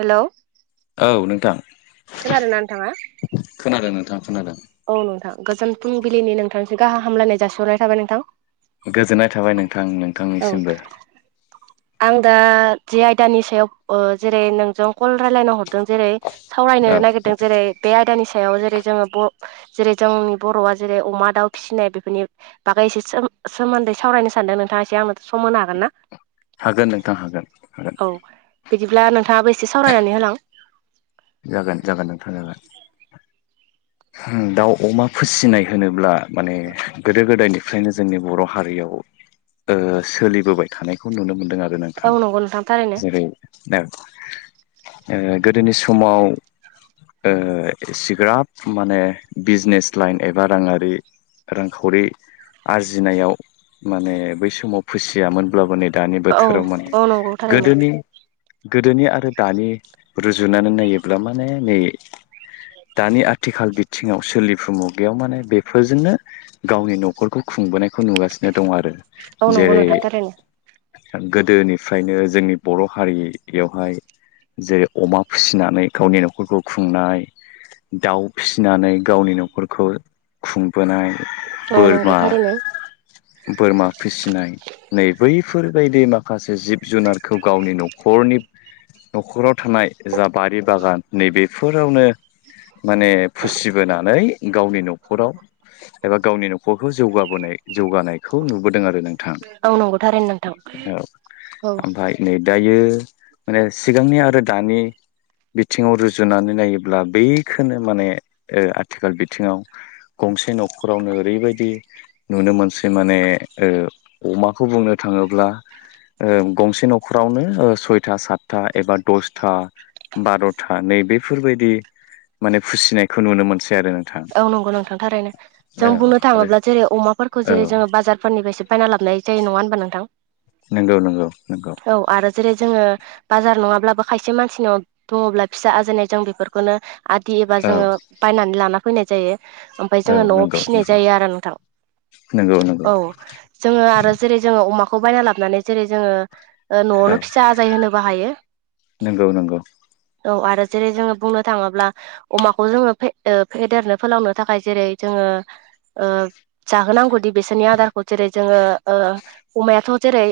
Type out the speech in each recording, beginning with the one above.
Hello औ नोंथां खोनादोंना नोंथाङा? खोनादों नोंथां खोनादों। औ नोंथां गोजोन फुंबिलिनि नोंथांसो गाहाम हामलायनाय जासिहरनाय थाबाय नोंथां। गोजोननाय थाबाय नोंथां औ नोंथांनिसिमबो। आं दा जे आयदानि सायाव जेरै नोंजों कल रायलायना हरदों। जेरै सावरायनो औ नागिरदों जेरै बे आयदानि सायाव जेरै जोङो जेरै जोंनि बर'आ जेरै अमा दाउ फिसिनाय बेफोरनि बागैसे सोमोन्दै सावरायनो सानदों नोंथाङा एसे आंनो' सम होनो हागोन ना। हागोन नोंथां हागोन हागोन औ बिदिब्ला नोंथाङाबो एसे सावरायनानै होलां जागोन जागोन नोंथां जाबाय। दाउ अमा फिसिनाय होनोब्ला माने गोदो गोदायनिफ्रायनो जोंनि बर' हारियाव [inaudible] सोलिबोबाय थानायखौ नुनो मोनदों आरो औ नोंथां। नंगौ नोंथां थारैनो जेरै गोदोनि समाव सिग्राब माने बिजनेस लाइन एबा राङारि रांखावरि आरजिनायाव माने बै समाव फिसियामोनब्लाबो नै दानि औ बोथोराव माने औ नंगौ थारैनो गोदोनि गोदोनि आरो दानि रुजुनानै नायोब्ला माने नै दानि [inaudible] आथिखाल बिथिङाव सोलिफु मुगायाव माने बेफोरजोंनो गावनि न'खरखौ खुंबोनायखौ नुगासिनो। दं आरो। औ नंगौ जेरै नोंथां थारैनो गोदोनिफ्रायनो जोंनि बर' हारियावहाय जेरै अमा फिसिनानै गावनि न'खरखौ खुंनाय दाउ फिसिनानै गावनि न'खरखौ खुं बोनाय औ नंगौ बोरमा थारैनो बोरमा फिसिनाय नै बै बेफोरबायदि माखासे जिब जुनारखौ गावनि न'खरनि न'खराव थानाय जा बारि बागान नैबेफोरावनो माने फिसिबोनानै गावनि न'खराव एबा गावनि न'खरखौ जौगाबोनाय जौगानायखौ नुबोदों। जादों आरो नोंथां औ नंगौ थारैनो नोंथां औ औ ओमफ्राय नै दायो। माने सिगांनि आरो दानि बिथिङाव रुजुनानै नायोब्ला बेखौबो माने आथिखाल बिथिङाव गंसे न'खरावनो ओरैबायदि नुनो मोनसै माने। अमाखौ बुंनो थाङोब्ला गंसे न'खरावनो सयथा सातथा एबा दसथा बार'था नै बेफोरबायदि माने फिसिनायखौ नुनो मोनसै आरो नों औ नंगौ नोंथांथारैनो जों बुंनो आरो थाङोब्ला जेरै अमाफोरखौ औ जेरै जोङो बाजारफोरनिफ्रायसो बायना लाबोन नंगौ नंगौ नंगौ ज ज ब खायसे मानसिन दङब्ला फिसा आजायनाय जों बेफोरखौनो आदि एबा औ जोङो बायनानै लाना फैनाय जायो ओमफ्राय औ जोङो न'आव नंगौ फिसिनाय जायो आरो नोंथां नंगौ नंगौ नंगौ औ जोङो आरो जेरै जोङो अमाखौ बायना लाबोनानै जेरै जोङो औ न'वावनो फिसा आजाय होनो बाहायो नंगौ नंगौ औ आरो जेरै जोङो बुंनो थाङोब्ला अमाखौ जोङो फेदेरनो फोलावनो थाखाय जेरै जोङो ओ जाहोनांगौदि बेसोरनि आदारखौ जेरै जोङो ओ अमायाथ' जेरै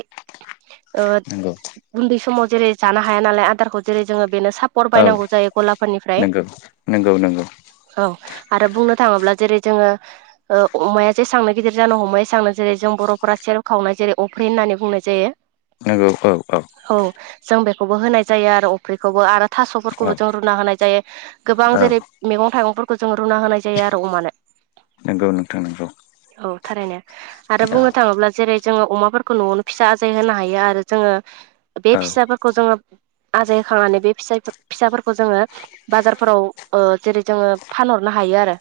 नंगौ उन्दै समाव जेरै जानो हाया नालाय आदारखौ जेरै जोङो बेनो सापर औ बायनांगौ जायो गलाफोरनिफ्राय नंगौ नंगौ नंगौ औ आरो बुंनो थाङोब्ला जेरै जोङो अमाया जेसांनो गिदिर जानो हमो एसांनो जेरै जों बर' फोरा सेरेब खावनाय जेरै अफ्रि होननानै बुंनाय जायो नंगौ औ औ जों बेखौबो होनाय जायो आरो अफ्रिखौबो आरो औ थाख'फोरखौबो जों रुना होनाय जायो गोबां औ जेरै मेगं थाइगं जों रुना होनाय जायो आरो अमानो नंगौ नोंथां नंगौ औ थारैनो आरो औ बुंनो थाङोब्ला जेरै जोङो अमाफोरखौ न'वावनो फिसा आजाय होनो हायो आरो जोङो बे औ फिसाफोरखौ जोङो आजाय होखांनानै बे फिसा फिसाफोरखौ जोङो बाजारफोराव जेरै जोङो फानहरनो हायो आरो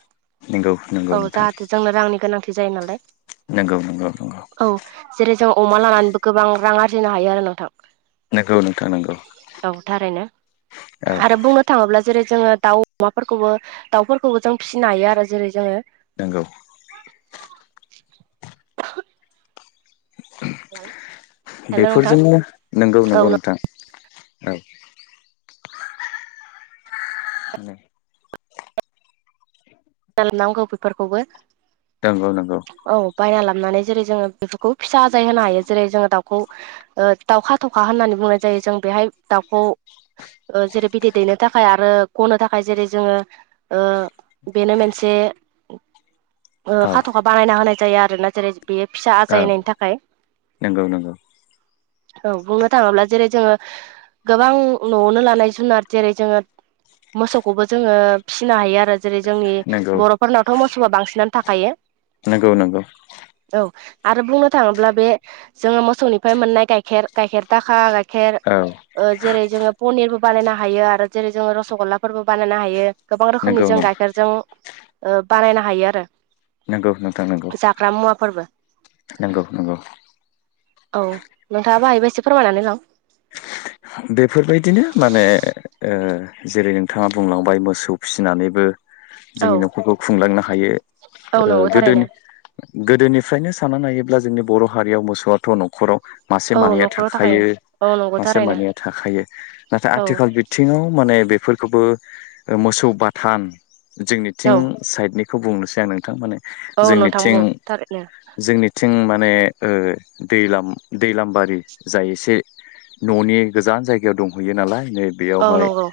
नंगौ नंगौ औ नोंथां जाहाथे जोंनो रांनि गोनांथि जायो नालाय नंगौ नंगौ औ जेरै जों अमा लानानैबो गोबां रां आरजिनो हायो आरो नोंथां नंगौ नंगौ नोंथां नंगौ औ थारैनो औ आरो बुंनो थाङोब्ला जेरै जोङो दाउ अमाफोरखौबो दाउफोरखौबो जों फिसिनो हायो आरो जेरै जोङो नोंगौ [inaudible] [unintelligible] नोंथां बेफोरजोंनो नंगौ औ नंगौ नोंथां औ [inaudible] बानायनांगौ बेफोरखौबो नंगौ नंगौ औ बायना लाबोनानै जेरै जोङो बेफोरखौ फिसा आजाय होनो हायो जेरै जोङो दाउखौ दाउखा थ'खा होननानै बुंनाय जायो जों बेहाय दाउखौ जेरै बिदै दैनो थाखाय आरो गनो थाखाय जेरै जोङो बेनो मोनसे औ खाथ'खा बानायना होनाय जायो आरोना जेरै बेयो फिसा औ आजायनायनि थाखाय नंगौ नंगौ औ बुंनो थाङोब्ला जेरै जोङो गोबां न'आवनो लानाय जुनार जेरै जोङो मोसौखौबो जोङो फिसिनो हायो आरो जेरै जोंनि नंगौ बर'फोरनावथ' मोसौआ बांसिनानो थाखायो नंगौ नंगौ औ आरो बुंनो थाङोब्ला बे जोङो मोसौनिफ्राय मोननाय गाइखेर गाइखेर दाखा गाइखेर औ जेरै जोङो पनिरबो बानायनो हायो आरो जेरै जोङो रस'गल्लाफोरबो बानायनो हायो गोबां रोखोमनि नंगौ नंगौ जों गाइखेरजों ओ बानायनो हायो आरो नंगौ नोंथां नंगौ जाग्रा मुवाफोरबो नंगौ नंगौ औ नोंथाङाबो हायोबा एसे फोरमायनानै होलां बेफोरबायदिनो माने ओ जेरै नोंथाङा बुंलांबाय मोसौ फिसिनानैबो औ जोंनि न'खरखौ खुंलांनो हायो औ नंगौ थारैनो गोदोनिफ्रायनो साननानै नायोब्ला जोंनि बर' हारियाव मोसौवाथ' न'खराव मासे औ मानैया न'खराव थाखायो औ नंगौ मासे थारैनो मानैया थाखायो नाथाय औ आथिखाल बिथिङाव माने बे बेफोरखौबो मोसौ बाथान औ जोंनिथिं साइडनि खौ बुंनोसै आं नोंथां माने औ नोंथां जोंनिथिं बुं थारैनो जोंनि थिं माने दै दैलामबारि जाय एसे न'नि गोजान जायगायाव दंहैयो नालाय नै औ बेयावहाय नंगौ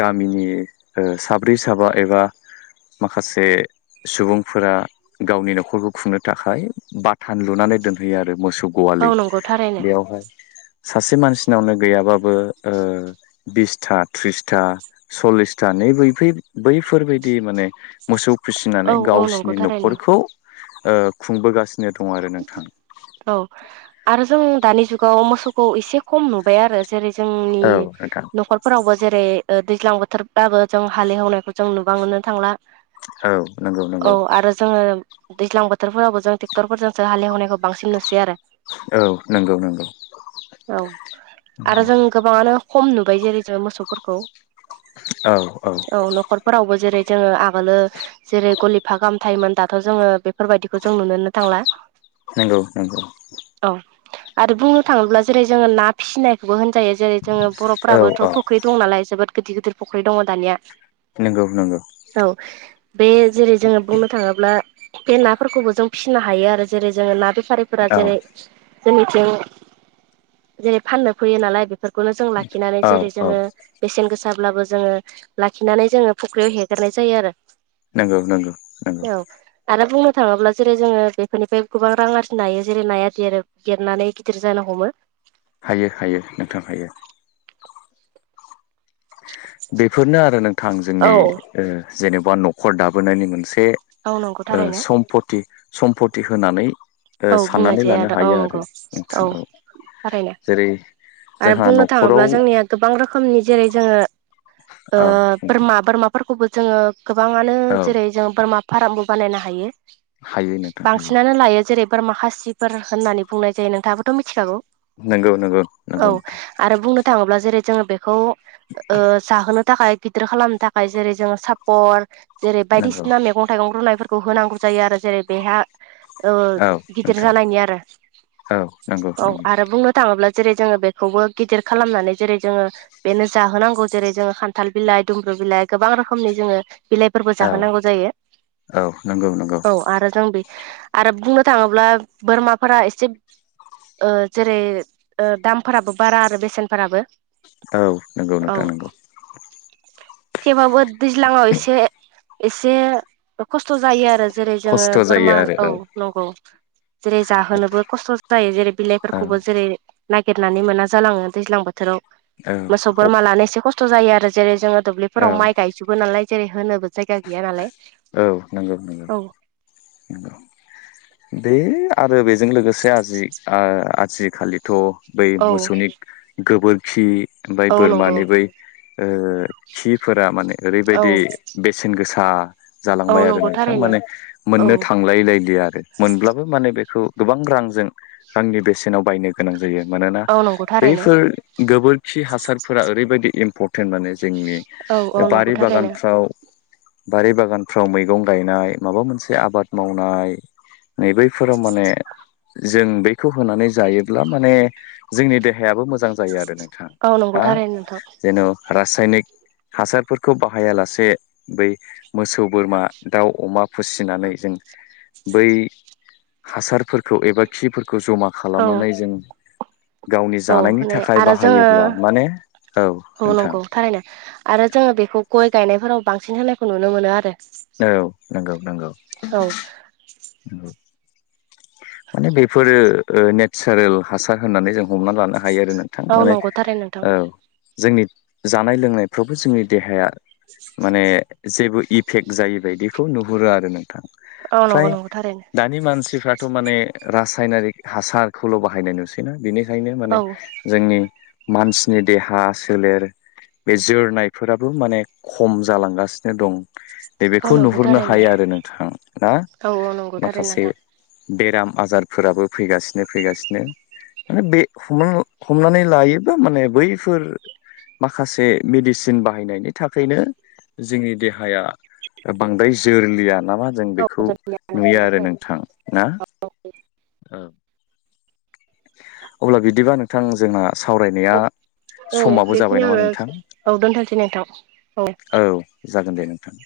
गामि मिनि साब्रै साबा एबा माखासे सुबुंफोरा गावनि न'खरखौ खुंनो थाखाय बाथान लुनानै मसौ औ गलि नंगौ थारैनो बेयावहाय सासे मानसिनावनो गैयाबाबो बिसथा तिरिसथा सलिसथा बै बेफोरबायदि माने मोसौ फिसिनानै औ औ नंगौ गावसोरनि थारैनो न'खरखौ खुंबोगासिनो। नो दं आरो नोंथां। औ आरो जों दानि जुगाव मोसौखौ एसे खम नुबाय आरो जेरै जोंनि औ नोंथां न'खरफोरावबो जेरै दैज्लां बोथोरब्लााबबो जों हालेवनायखौ जों नुबां नो थांला औ नंगौ औ नंगौ आरो जोङो दैज्लां बोथोरफोरावबो जों ट्रेक्टरफोरजोंसो हालएवनायखौ बांसिन नुसै आरो। औ नंगौ नंगौ औ आरो नंगौ जों गोबाङानो खम नुबाय जेरै जों मोसौफोरखौ औ न'खरफोरावबो जेरै जोङो आगोलो जेरै गलिफा गाहाम थायोमोन दाथ' जोङो बेफोरबायदिखौ जों नुुनोनो थांला। नोंंगौ नोंगौ औ आरो बुंनो थाङोब्ला जेरै जोङो ना फिसिनायखौबो होन जायो जेरै जोङो औ बर'फ्राबोथ' औ फुख्रि दं नालाय जोबोद गिदिर गिदिर फुख्रि दङ दानिया नंगौ नंगौ औ बे जेरै जोङो बुंनो थाङोब्ला बे नाफोरखौबो जों फिसिनो हायो आरो जेरै जोङो ना बे बेफारिफोरा औ जेरै जोंनिथिं जेरै फाननो फैयो नालाय बे नो जों लाखिनानै औ जेरै औ जोङो बेसेन गोसा। जाब्लाबो जोङो लाखिनानै जोङो फुख्रियाव हेगारनाय जायो आरो। नंगौ नंगौ नंगौ औ आरो बुंनो थाङोब्ला जेरै जोङो बे बेफोरनिफ्राय गोबां रां आरजि नायो जेरै नायाादि आरो देरनानै गिदिर जानो हमो। हायो हायो नोंथां हायो। बेफोरनो आरो नोंथां जोंनि औ जेनेबा न'खर दाबोनायनि मोनसे नंगौ बे थारैनो सम्पति सम्पति होनानै औ साननानै बुंनायसै लानो आदा औ हायो आरो नंगौ औ नोंथाङाव थारैनो जेरै आरो जोंहा बुंनो थाङोब्ला न'खराव जोंनिया गोबां रोखोमनि जेरै जोङो औ नोंथां बोरमा बोरमाफोरखौबो जोङो गोबाङानो औ जेरै जों बोरमा फार्मबो बानायनो हायो हायो नोंथां हायो बांसिनानो लायो। जेरै फोर माखासिफोर होननानै बुंनाय जायो नोंथाङाबोथ' मिथिखागौ नंगौ नंगौ औ नंगौ नोंथां आरो बुंनो थाङोब्ला जेरै जोङो बेखौ जाहोनो थाखाय गिदिर खालामनो थाखाय जेरै जोङो सापर जेरै नंगौ बायदिसिना मैगं थाइगं रुनायफोर खौ होनांगौ जायो आरो जेरै बेहा औ गिदिर नोंथां जालायनि आरो औ नंगौ औ नंगौ आरो बुंनो थाङोब्ला जेरै जोङो बेखौबो गिदिर खालामनानै जेरै जोङो बेनो जाहोनांगौ जेरै जोङो खान्थाल बिलाइ दुमब्रु गोबां रोखोमनि जोङो बिलाइफोरबो औ जाहोनांगौ जायो औ नंगौ नंगौ औ आरो जों बे आरो बुंनो थाङोब्ला बोरमाफोरा एसे जेरै दामफोराबो बारा आरो बेसेनफोराबो औ नंगौ नोंथां नंगौ थेवबबो दैज्लाङाव एसे एसे खस्थ' जायो आरो। जेरै जोङो खस्थ' जायो बोरमा आरो औ नंगौ जेरै औ जाहोनोबो खस्थ' जायो जेरै औ बिलाइफोरखौबो जेरै नागिरनानै मोना जालाङो दैज्लां बोथोराव मोसौ औ बोरमालानो एसे खस्थ' जायो आरो जेरै जोङो औ दुब्लिफोराव माइ गायजोबो नालाय जेरै होनो जायगा गैया नालाय नंगौ नंगौ औ बे आरो बेजों लोगोसे आजि आजिखालिथ' बै औ मोसौनि गोबोरखि ओमफफ्राय औ नंगौ बोरमानि बै खिफोरा माने औ ओरैबायदि बेसेन गोसा औ जालांबाय आरो नंगौ नोंथां थारैनो माने औ मोननो थांलायलाय आरो मोनबो माने बेखौ गोबां रांजों रांनि बेसेनाव बायनो गोनां जायो मानोना औ नंगौ थारैनो बैफोर गोबोरखि हासारफोरा ओरैबायाददि इम्परटेन्ट माने जोंनि औ औ नंगौ बारि थारैनो बागानफ्राव बारि बागानफ्राव मैगं गायनाय माबा मोनसे आबाद मावनाय नै बैफोराव माने जों बखौ होनानै जायोब्ला माने जोंनि देहायाबो मोजां जायो आरो ना औ नंगौ हा थारैनो नोंथां जेन' रासायनिक हासारफोरखौ बाहायालासे बै मोसौ बोरमा दाउ अमा फुसि फ ज बै हासारफोरखौ एबा खि खौ जमा औ खालामनानै जों गावनि औ जानायनि माने थाखाय आरो जोङो बाहायोब्ला माने औ नंगौ थारैनो आरो जोङो बेखौ गय गायनायफोराव बांसिन होनायखौ नुनो मोनो आरो औ नंगौ नंगौ औ नंगौ माने बेफोरो नेचारेल हासार होननानै जों हमना लानो ह हायो आरो नोंथां औ माने नंगौ थारैनो नोंथां जोंनि जानाय लोंनायफ्रावबो जोंनि देहाया माने जेबो इफेक्ट जाय बायदिखौ नुहुरो आरो नोंथां औ नंगौ फ्राय नंगौथारैनो दानि मानसिफ्राथ' माने रासायनारिक हासारखौल' बाहायनाय नुसैनानि बेखायनो माने औ जोंनि मानसिनि देहा सोलेर बे जोरनायफोराबो माने खम जालांगासिनो दं दे औ बेखौ नंगौ नुहुरनो थारैनो हायो आरो नोंथाङा ना औ औ नंगौथार माखासे नोंथां बेराम आजारफोराबो फैगासिनो फैगासिनो माने बे हमनानै लायोबा माने बैफोर माखासे मेडिसिन बाहायनायनि थाखायनो जोंनि देहाया बांद्राय जोरलिया नामा जों औ बेखौ नुयो आरो नोंथां ना औ अब्ला बिदिबा नोंथां जोंना सावरायनाया औ समाबो जाबाय नामा बेखिनियावनो नोंथां औ दोनथ'नोसै नोंथां औ जागोन दे नोंथां